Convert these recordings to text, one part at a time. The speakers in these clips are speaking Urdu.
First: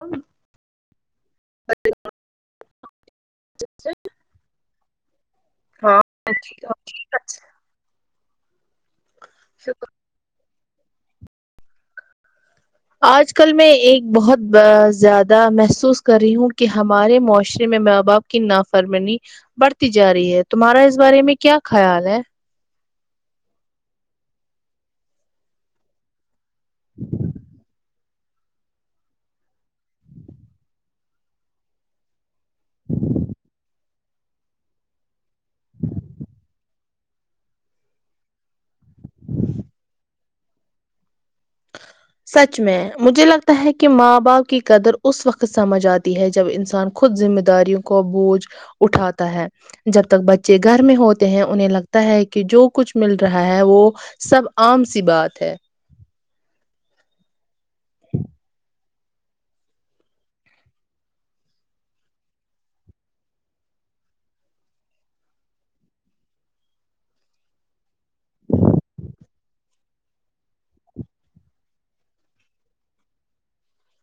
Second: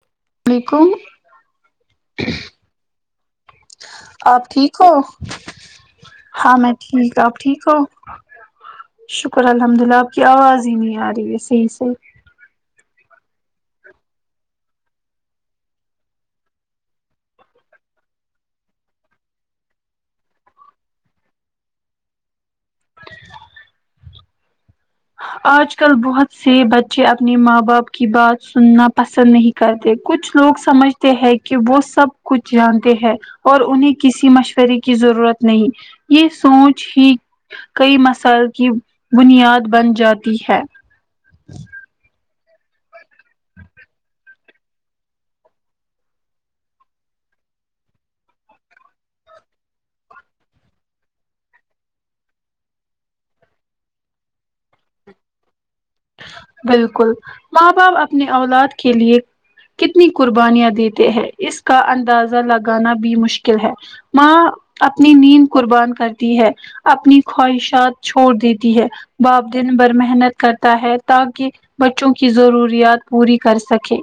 ا [inaudible] کو [inaudible] [inaudible] آپ ٹھیک ہو ہاں ہاں میں ٹھیک آپ ٹھیک ہو شکر الحمد للہ آپ کی آواز نہیں آ رہی ہے صحیح سے آج کل میں ایک بہت زیادہ محسوس کر رہی ہوں کہ ہمارے معاشرے میں ماں باپ کی نافرمنی بڑھتی جا رہی ہے تمہارا اس بارے میں کیا خیال ہے آج کل بہت سے بچے اپنی ماں باپ کی بات سننا پسند نہیں کرتے کچھ لوگ سمجھتے ہیں کہ وہ سب کچھ جانتے ہیں اور انہیں کسی مشورے کی ضرورت نہیں یہ سوچ ہی کئی مسائل کی بنیاد بن جاتی ہے سچ میں مجھے لگتا ہے کہ ماں باپ کی قدر اس وقت سمجھ آتی ہے جب انسان خود ذمہ داریوں کا بوجھ اٹھاتا ہے جب تک بچے گھر میں ہوتے ہیں انہیں لگتا ہے کہ جو کچھ مل رہا ہے وہ سب عام سی بات ہے بالکل ماں باپ اپنے اولاد کے لیے کتنی قربانیاں دیتے ہیں اس کا اندازہ لگانا بھی مشکل ہے ماں اپنی نیند قربان کرتی ہے اپنی خواہشات چھوڑ دیتی ہے باپ دن بھر محنت کرتا ہے تاکہ بچوں کی ضروریات پوری کر سکیں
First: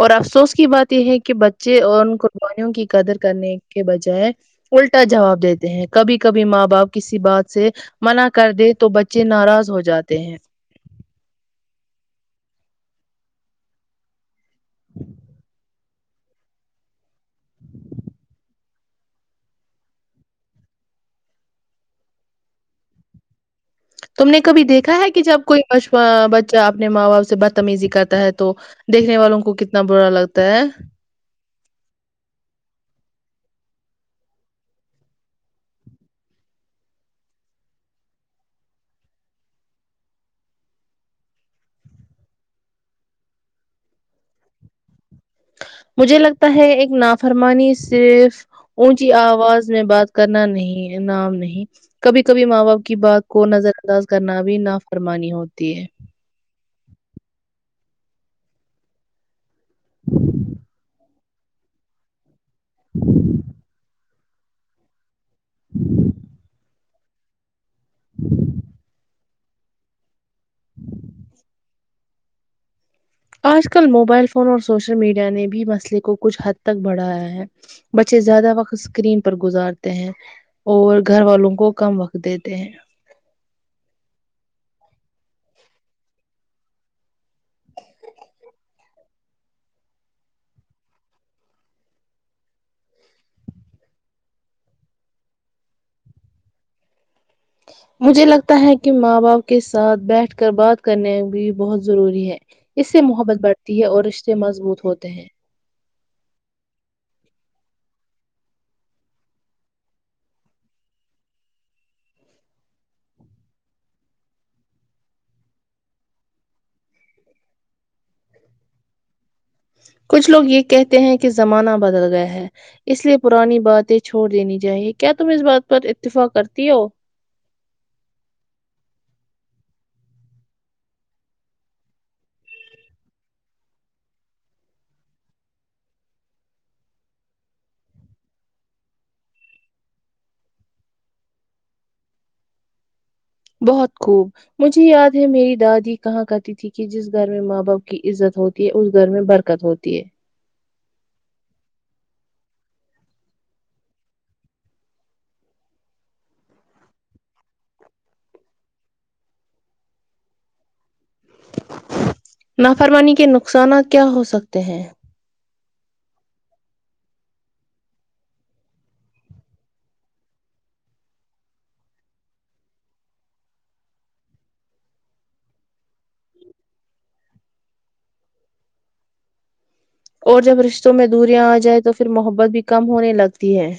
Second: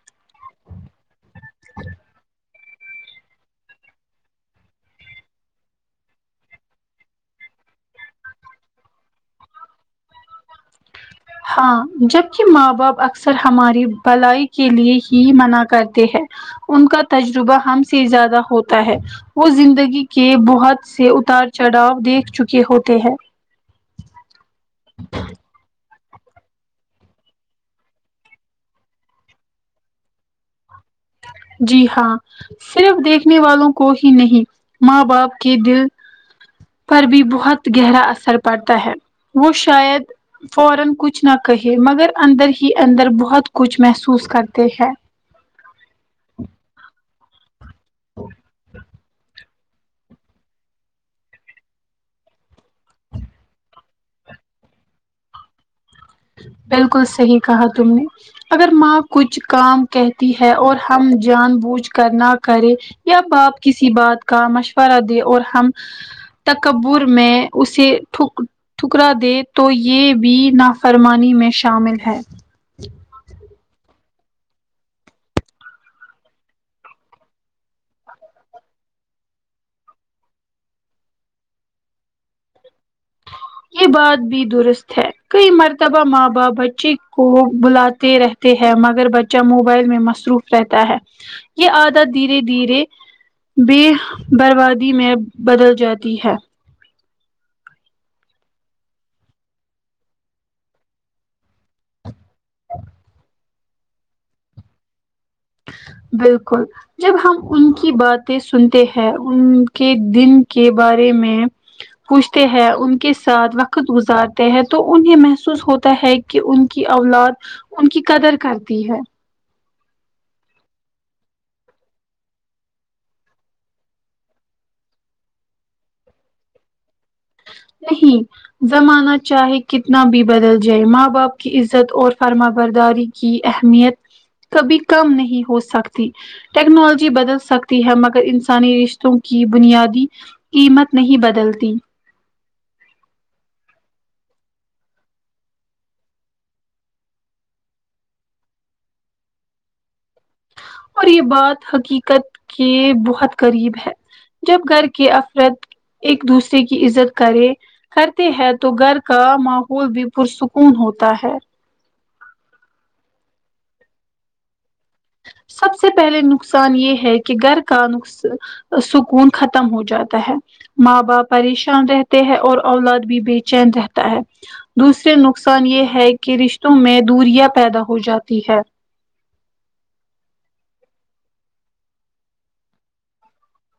اور افسوس کی بات یہ ہے کہ کہ بچے اور کو پانیوں کی قدر کرنے کے بجائے الٹا جواب دیتے ہیں کبھی کبھی ماں باپ کسی بات سے منع کر دے تو بچے ناراض ہو جاتے ہیں ہاں جبک ماں باپ اکثر ہماری بھلائی کے لیے ہی منع کرتے ہیں ان کا تجربہ ہم سے زیادہ ہوتا ہے وہ زندگی کے بہت سے اتار چڑھاؤ دیکھ چکے ہوتے ہیں تم نے کبھی دیکھا ہے کہ جب کوئی بچہ اپنے ماں باپ سے بدتمیزی کرتا ہے تو دیکھنے والوں کو کتنا برا لگتا ہے جی ہاں صرف دیکھنے والوں کو ہی نہیں ماں باپ کے دل پر بھی بہت گہرا اثر پڑتا ہے وہ شاید فورا کچھ نہ کہے مگر اندر ہی اندر بہت کچھ محسوس کرتے ہیں مجھے لگتا ہے ایک ناف فرمانی صرف اونچی آواز میں بات کرنا نہیں نام نہیں کبھی کبھی ماں باپ کی بات کو نظر انداز کرنا بھی نافرمانی ہوتی ہے بالکل صحیح کہا تم نے اگر ماں کچھ کام کہتی ہے اور ہم جان بوجھ کرنا کرے یا باپ کسی بات کا مشورہ دی اور ہم تک کبور میں اسے ک ٹھکرا د تو یہ بھی نہ فرمانی میں شامل ہے آج کل موبائل فون اور سوشل میڈیا نے بھی مسئلے کو کچھ حد تک بڑھایا ہے بچے زیادہ وقت اسکرین پر گزارتے ہیں اور گھر والوں کو کم وقت دیتے ہیں یہ بات بھی درست ہے کئی مرتبہ ماں باپ بچے کو بلاتے رہتے ہیں مگر بچہ موبائل میں مصروف رہتا ہے یہ عادت دھیرے دھیرے بے بربادی میں بدل جاتی ہے مجھے لگتا ہے کہ ماں باپ کے ساتھ بیٹھ کر بات کرنے بھی بہت ضروری ہے اس سے محبت بڑھتی ہے اور رشتے مضبوط ہوتے ہیں بالکل جب ہم ان کی باتیں سنتے ہیں ان کے دن کے بارے میں پوچھتے ہیں ان کے ساتھ وقت گزارتے ہیں تو انہیں محسوس ہوتا ہے کہ ان کی اولاد ان کی قدر کرتی ہے کچھ لوگ یہ کہتے ہیں کہ زمانہ بدل گیا ہے اس لیے پرانی باتیں چھوڑ دینی چاہیے کیا تم اس بات پر اتفاق کرتی ہو نہیں زمانہ چاہے کتنا بھی بدل جائے ماں باپ کی عزت اور فرما برداری کی اہمیت کبھی کم نہیں ہو سکتی ٹیکنالوجی بدل سکتی ہے مگر انسانی رشتوں کی بنیادی قیمت نہیں بدلتی بہت خوب مجھے یاد ہے میری دادی کہاں کرتی تھی کہ جس گھر میں ماں باپ کی عزت ہوتی ہے اس گھر میں برکت ہوتی ہے اور یہ بات حقیقت کے بہت قریب ہے جب گھر کے افرت ایک دوسرے کی عزت کرے کرتے ہے تو گھر کا ماحول بھی پرسکون ہوتا ہے نافرمانی کے نقصانات کیا ہو سکتے ہیں سب سے پہلے نقصان یہ ہے کہ گھر کا نقص سکون ختم ہو جاتا ہے ماں باپ پریشان رہتے ہیں اور اولاد بھی بے چین رہتا ہے دوسرے نقصان یہ ہے کہ رشتوں میں دوریا پیدا ہو جاتی ہے اور جب رشتوں میں دوریاں آ جائیں تو پھر محبت بھی کم ہونے لگتی ہے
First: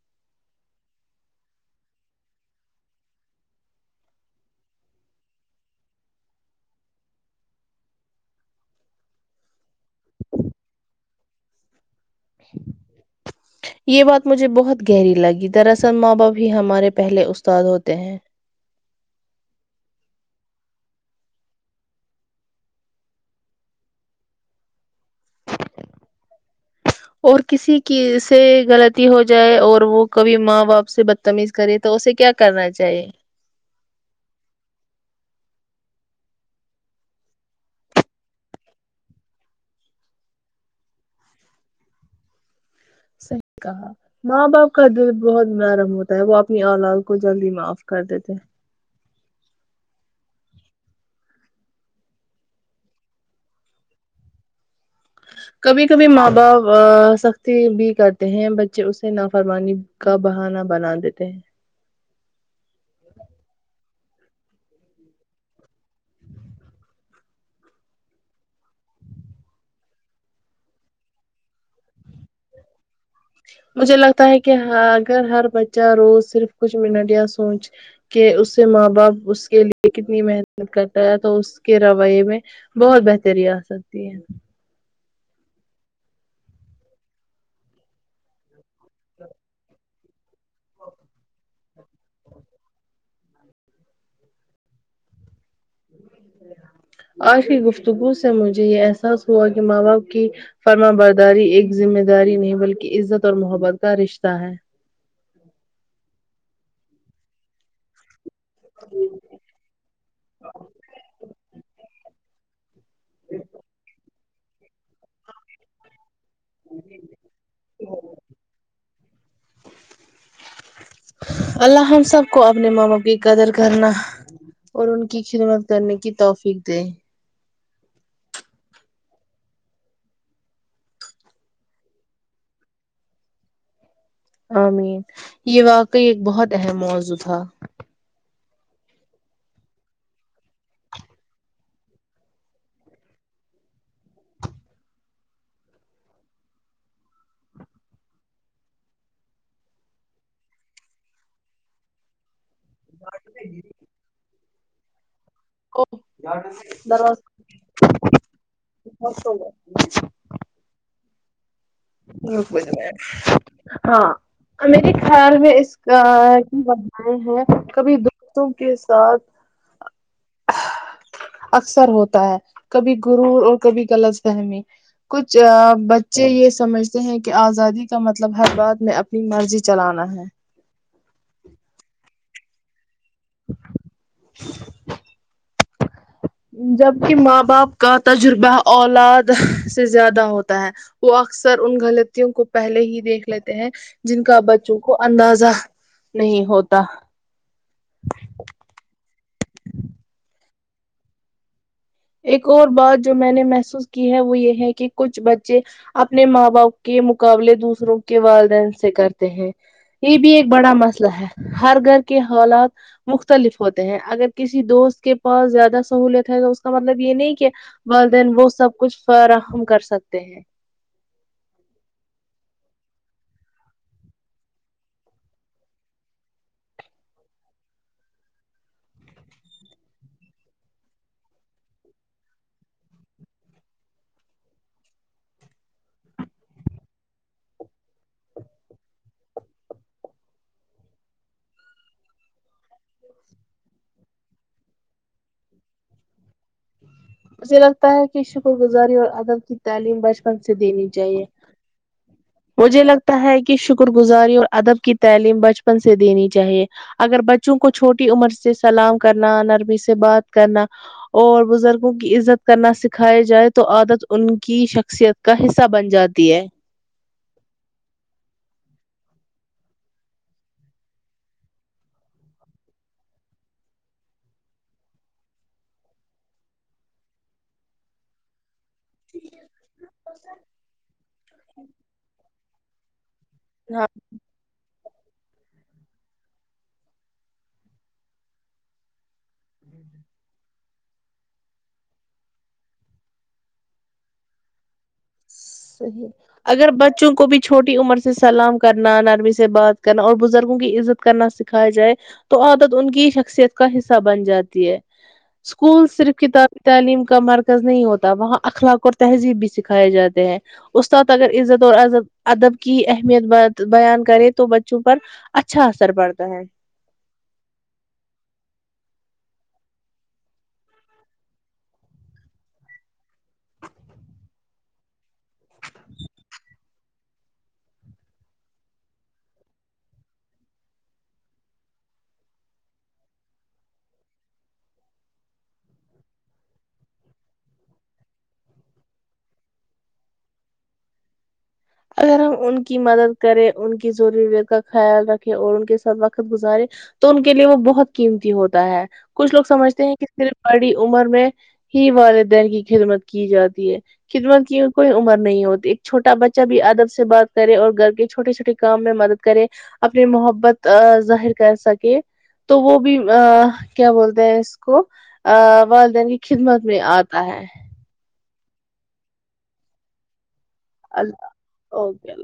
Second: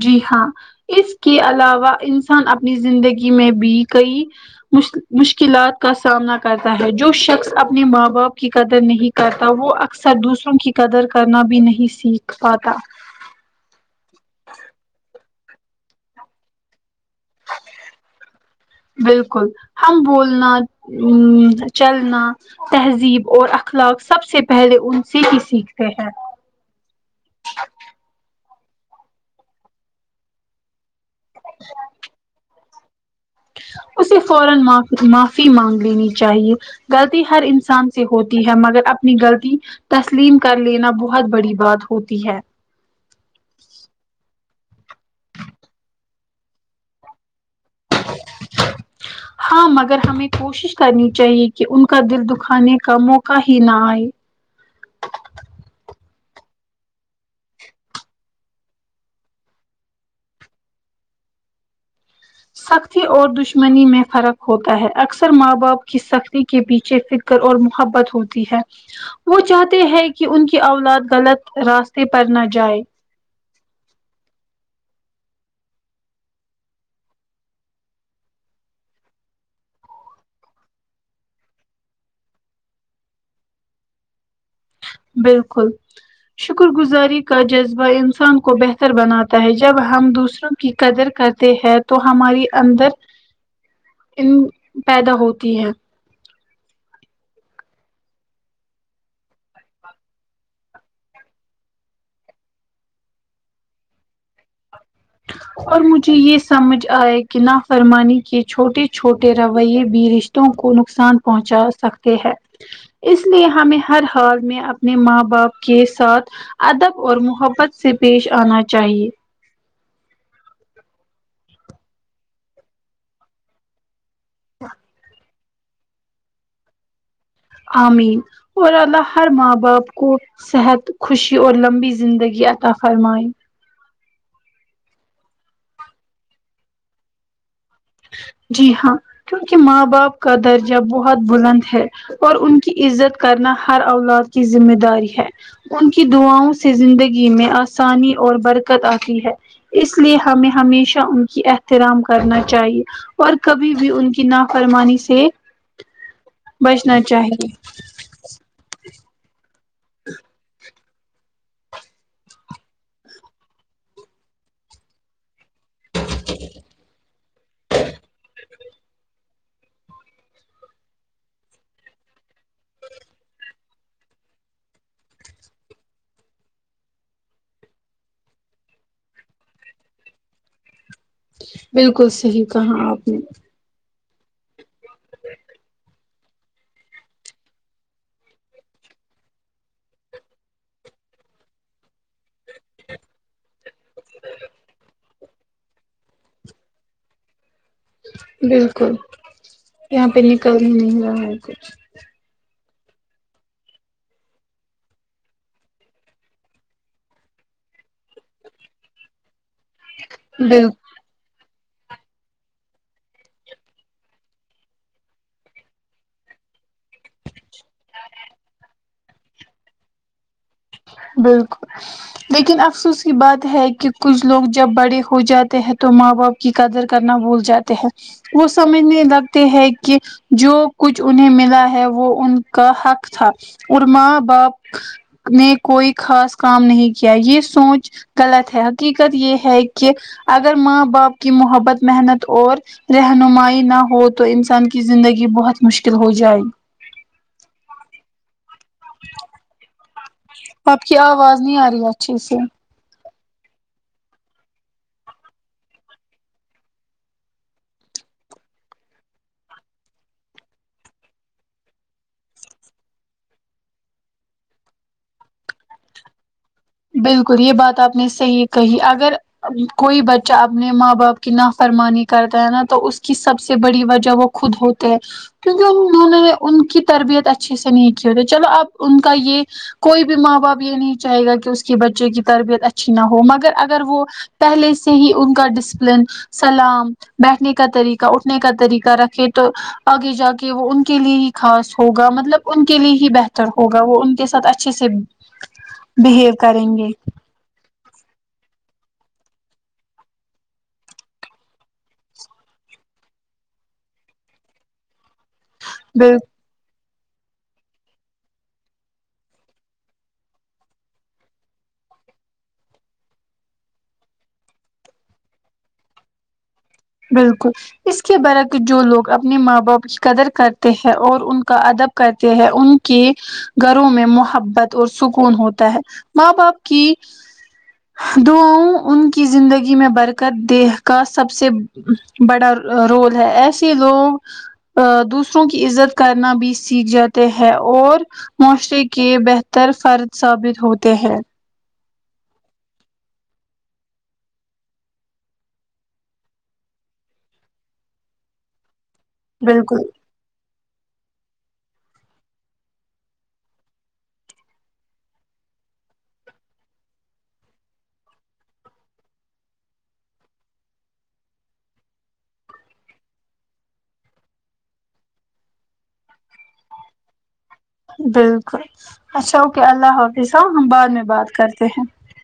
جی ہاں اس کے علاوہ انسان اپنی زندگی میں بھی کئی مشکلات کا سامنا کرتا ہے جو شخص اپنے ماں باپ کی قدر نہیں کرتا وہ اکثر دوسروں کی قدر کرنا بھی نہیں سیکھ پاتاتا یہ بات مجھے بہت گہری لگی دراصل ماں باپ ہی ہمارے پہلے استاد ہوتے ہیں بالکل ہم بولنا ا چلنا تہذیب اور اخلاق سب سے پہلے ان سے ہی سیکھتے ہیں اور کسی کی سے غلط ہو جائے اور وہ کبھی ماں باپ سے بدتمیز کرے تو اسے کیا کرنا چاہیے جی اسے فورا معافی مانگ لینی چاہیے غلطی ہر انسان سے ہوتی ہے مگر اپنی غلطی تسلیم کر لینا بہت بڑی بات ہوتی ہے صحیح کہا ماں باپ کا دل بہت نرم ہوتا ہے وہ اپنی اولد کو جلدی معاف کر دی تھ ہاں مگر ہمیں کوشش کرنی چاہیے کہ ان کا دل دکھانے کا موقع ہی نہ آئے کبھی کبھی ماں باپ سختی بھی کرتے ہیں بچے اسے نافرمانی کا بہانا بنا دیتے ہیں سختی اور دشمنی میں فرق ہوتا ہے اکثر ماں باپ کی سختی کے پیچھے فکر اور محبت ہوتی ہے وہ چاہتے ہیں کہ ان کی اولاد غلط راستے پر نہ جائے مجھے لگتا ہے کہ اگر ہر بچہ روز صرف کچھ منٹ یا سوچ کہ اس سے ماں باپ اس کے لیے کتنی محنت کرتا ہے تو اس کے رویے میں بہت بہتری آ سکتی ہے بالکل شکر گزاری کا جذبہ انسان کو بہتر بناتا ہے جب ہم دوسروں کی قدر کرتے ہیں تو ہماری اندر ان پیدا ہوتی ہے آج کی گفتگو سے مجھے یہ احساس ہوا کہ ماں باپ کی فرما برداری ایک ذمہ داری نہیں بلکہ عزت اور محبت کا رشتہ ہے اور مجھے یہ سمجھ آیا کہ نا فرمانی کی چھوٹے چھوٹے رویے بھی رشتوں کو نقصان پہنچا سکتے ہیں جی اس لیے ہمیں ہر ہال میں اپنے ماں باپ کے ساتھ ادب اور محبت سے پیش آنا چاہیے اللہ ہم ہم سب کو اپنے ماںاپ کی قدر کرنا اوررن کی خدمت کرنے کی توفیق دے آمین اور اللہ ہر ماں باپ کو صحت خوشی اور لمبی زندگی عطا فرمائ عمین یہ واقعی ایک بہت اہم موضوع تھا جی ہاں کیونکہ ماں باپ کا درجہ بہت بلند ہے اور ان کی عزت کرنا ہر اولاد کی ذمہ داری ہے ان کی دعاؤں سے زندگی میں آسانی اور برکت آتی ہے اس لیے ہمیں ہمیشہ ان کی احترام کرنا چاہیے اور کبھی بھی ان کی ن فرمانی سے ا بچنا درواز چاہیے ہ چلو ہاں میرے خیال میں اس ہاں کبھی دوستوں کے ساتھ اکثر ہوتا ہے کبھی گر اور کبھی غلط فہمی کچھ بچے یہ سمجھتے ہیں کہ آزادی کا مطلب ہر بات میں اپنی مرضی چلانا ہے بالکل صحیح کہااں آپ نے جبک ماں باپ کا تجربہ اولاد سے زیادہ ہوتا ہے وہ اکثر ان غلطیوں کو پہلے ہی دیکھ لیتے ہیں جن کا بچوں کو اندازہ نہیں ہوتا بالکل یہاں پہ نہیں کر ہی نہیں رہا ہے کچھ ایک اور بات جو میں نے محسوس کی ہے وہ یہ ہے کہ کچھ بچے اپنے ماں باپ کے مقابلے دوسروں کے والدین سے کرتے ہیں یہ بھی ایک بالکل بڑا مسئلہ ہے ہر گھر کے حالات مختلف ہوتے ہیں اگر کسی دوست کے پاس زیادہ سہولت ہے تو اس اس کا مطلب یہ نہیں کہ دین وہ سب کچھ فراہم کر سکتے ہیں بالکل لیکن افسوص کی بات ہے کہ کچھ لوگ جب بڑے ہو جاتے ہیں تو ماں باپ کی قدر کرنا بھول جاتے ہیں وہ سمجھنے لگتے ہیں کہ جو کچھ انہیں ملا ہے وہ ان کا حق تھا اور ماں باپ نے کوئی خاص کام نہیں کیا یہ سوچ غلط ہے حقیقت یہ ہے کہ اگر ماں باپ کی محبت محنت اور رہنمائی نہ ہو تو انسان کی زندگی بہت مشکل ہو جائے مے لگتا ہے کہ شکر گزاری اور عدب کی تعلیم بچپن سے آپ دینی کی چاہیے آواز نہیں آ رہی اچھے سے مجھے لگتا ہے کہ شکر گزاری اور ادب کی تعلیم بچپن سے دینی چاہیے اگر بچوں کو چھوٹی عمر سے سلام کرنا نرمی سے بات کرنا اور بزرگ لوگوں کی عزت کرنا سکھائی جائے تو عادت ان کی شخصیت کا حصہ بن جاتی ہے بالکل یہ بات آپ نے صحیح کہی اگر کوئی بچہ اپنے ماں باپ کی نافرمانی کرتا ہے نا تو اس کی سب سے بڑی وجہ وہ خود ہوتے ہے کیونکہ انہوں نے ان کی تربیت اچھی سے نہیں کی ہوتی چلو آپ ان کا یہ کوئی بھی ماں باپ یہ نہیں چاہے گا کہ اس کہ بچوں کی تربیت اچھی نہ ہو مگر اگر ہاں وہ پہلے سے ہی ان کا ڈسپلن سلام بیٹھنے کا طریقہ اٹھنے کا طریقہ رکھے آگے جا کے وہ ان کے لیے ہی خاص ہوگا مطلب ان کے لیے ہی بہتر ہوگا وہ ان کے ساتھ اچھے سے صیح بہیو کریں اگر گے بچوں کو بھی چوٹی عمر سے سلا ل کرنا نرمی سے بات کرنا اور بزرگوں کی عزت کرنا سکھاائی جائے تو عادت ان کی شخصیت کا حصہ بن جاتی ہے اسکول صرف بالکل کتاب تعلیم کا مرکز نہیں ہوتا وہاں اخلاق اور تہذیب بھی سکھائے جاتے ہیں استاد اگر عزت اور ادب کی اہمیت بیان کرے تو بچوں پر اچھا اثر پڑتا ہے بالکل اس کے برعک جو لوگ اپنے ماں باپ کی قدر کرتے ہیں اور ان کا ادب کرتے ہیں ان کے گھروں میں محبت اور سکون ہوتا ہے ماں باپ کی دا ان کی زندگی میں برکت دہ کا سب سے بڑا رول ہے ایسے لوگ دوسروں کی عزت کرنا بھی سیکھ جاتے ہیں اور معاشرے کے بہتر فرد ثابت ہوتے ہیں اگر ہم ان کی مدد کریں ان کی ضرورت کا خیال رکھیں اور ان کے ساتھ وقت گزارے تو ان کے لیے وہ بہت قیمتی ہوتا ہے کچھ لوگ بالکل سمجتے ہیں کہ ک باڑی عمر میں ہی والدین کی خدمت کی جاتی ہے خدمت کی کوئی عمر نہیں ہوتی ایک چھوٹا بچہ جبھی ادب سے بات کرے اور گھر کے چھوٹے چھوٹے کام میں مدد کرے اپنی محبت ظاہر کر سکے تو وہ بھی کیا بولتے ہیں اس کو والدین کی خدمت میں آتا ہے بالکل اچھا اوکے اللہ حافظ تب ہم بعد میں اللہ بات کرتے ہیں اوکے اللہ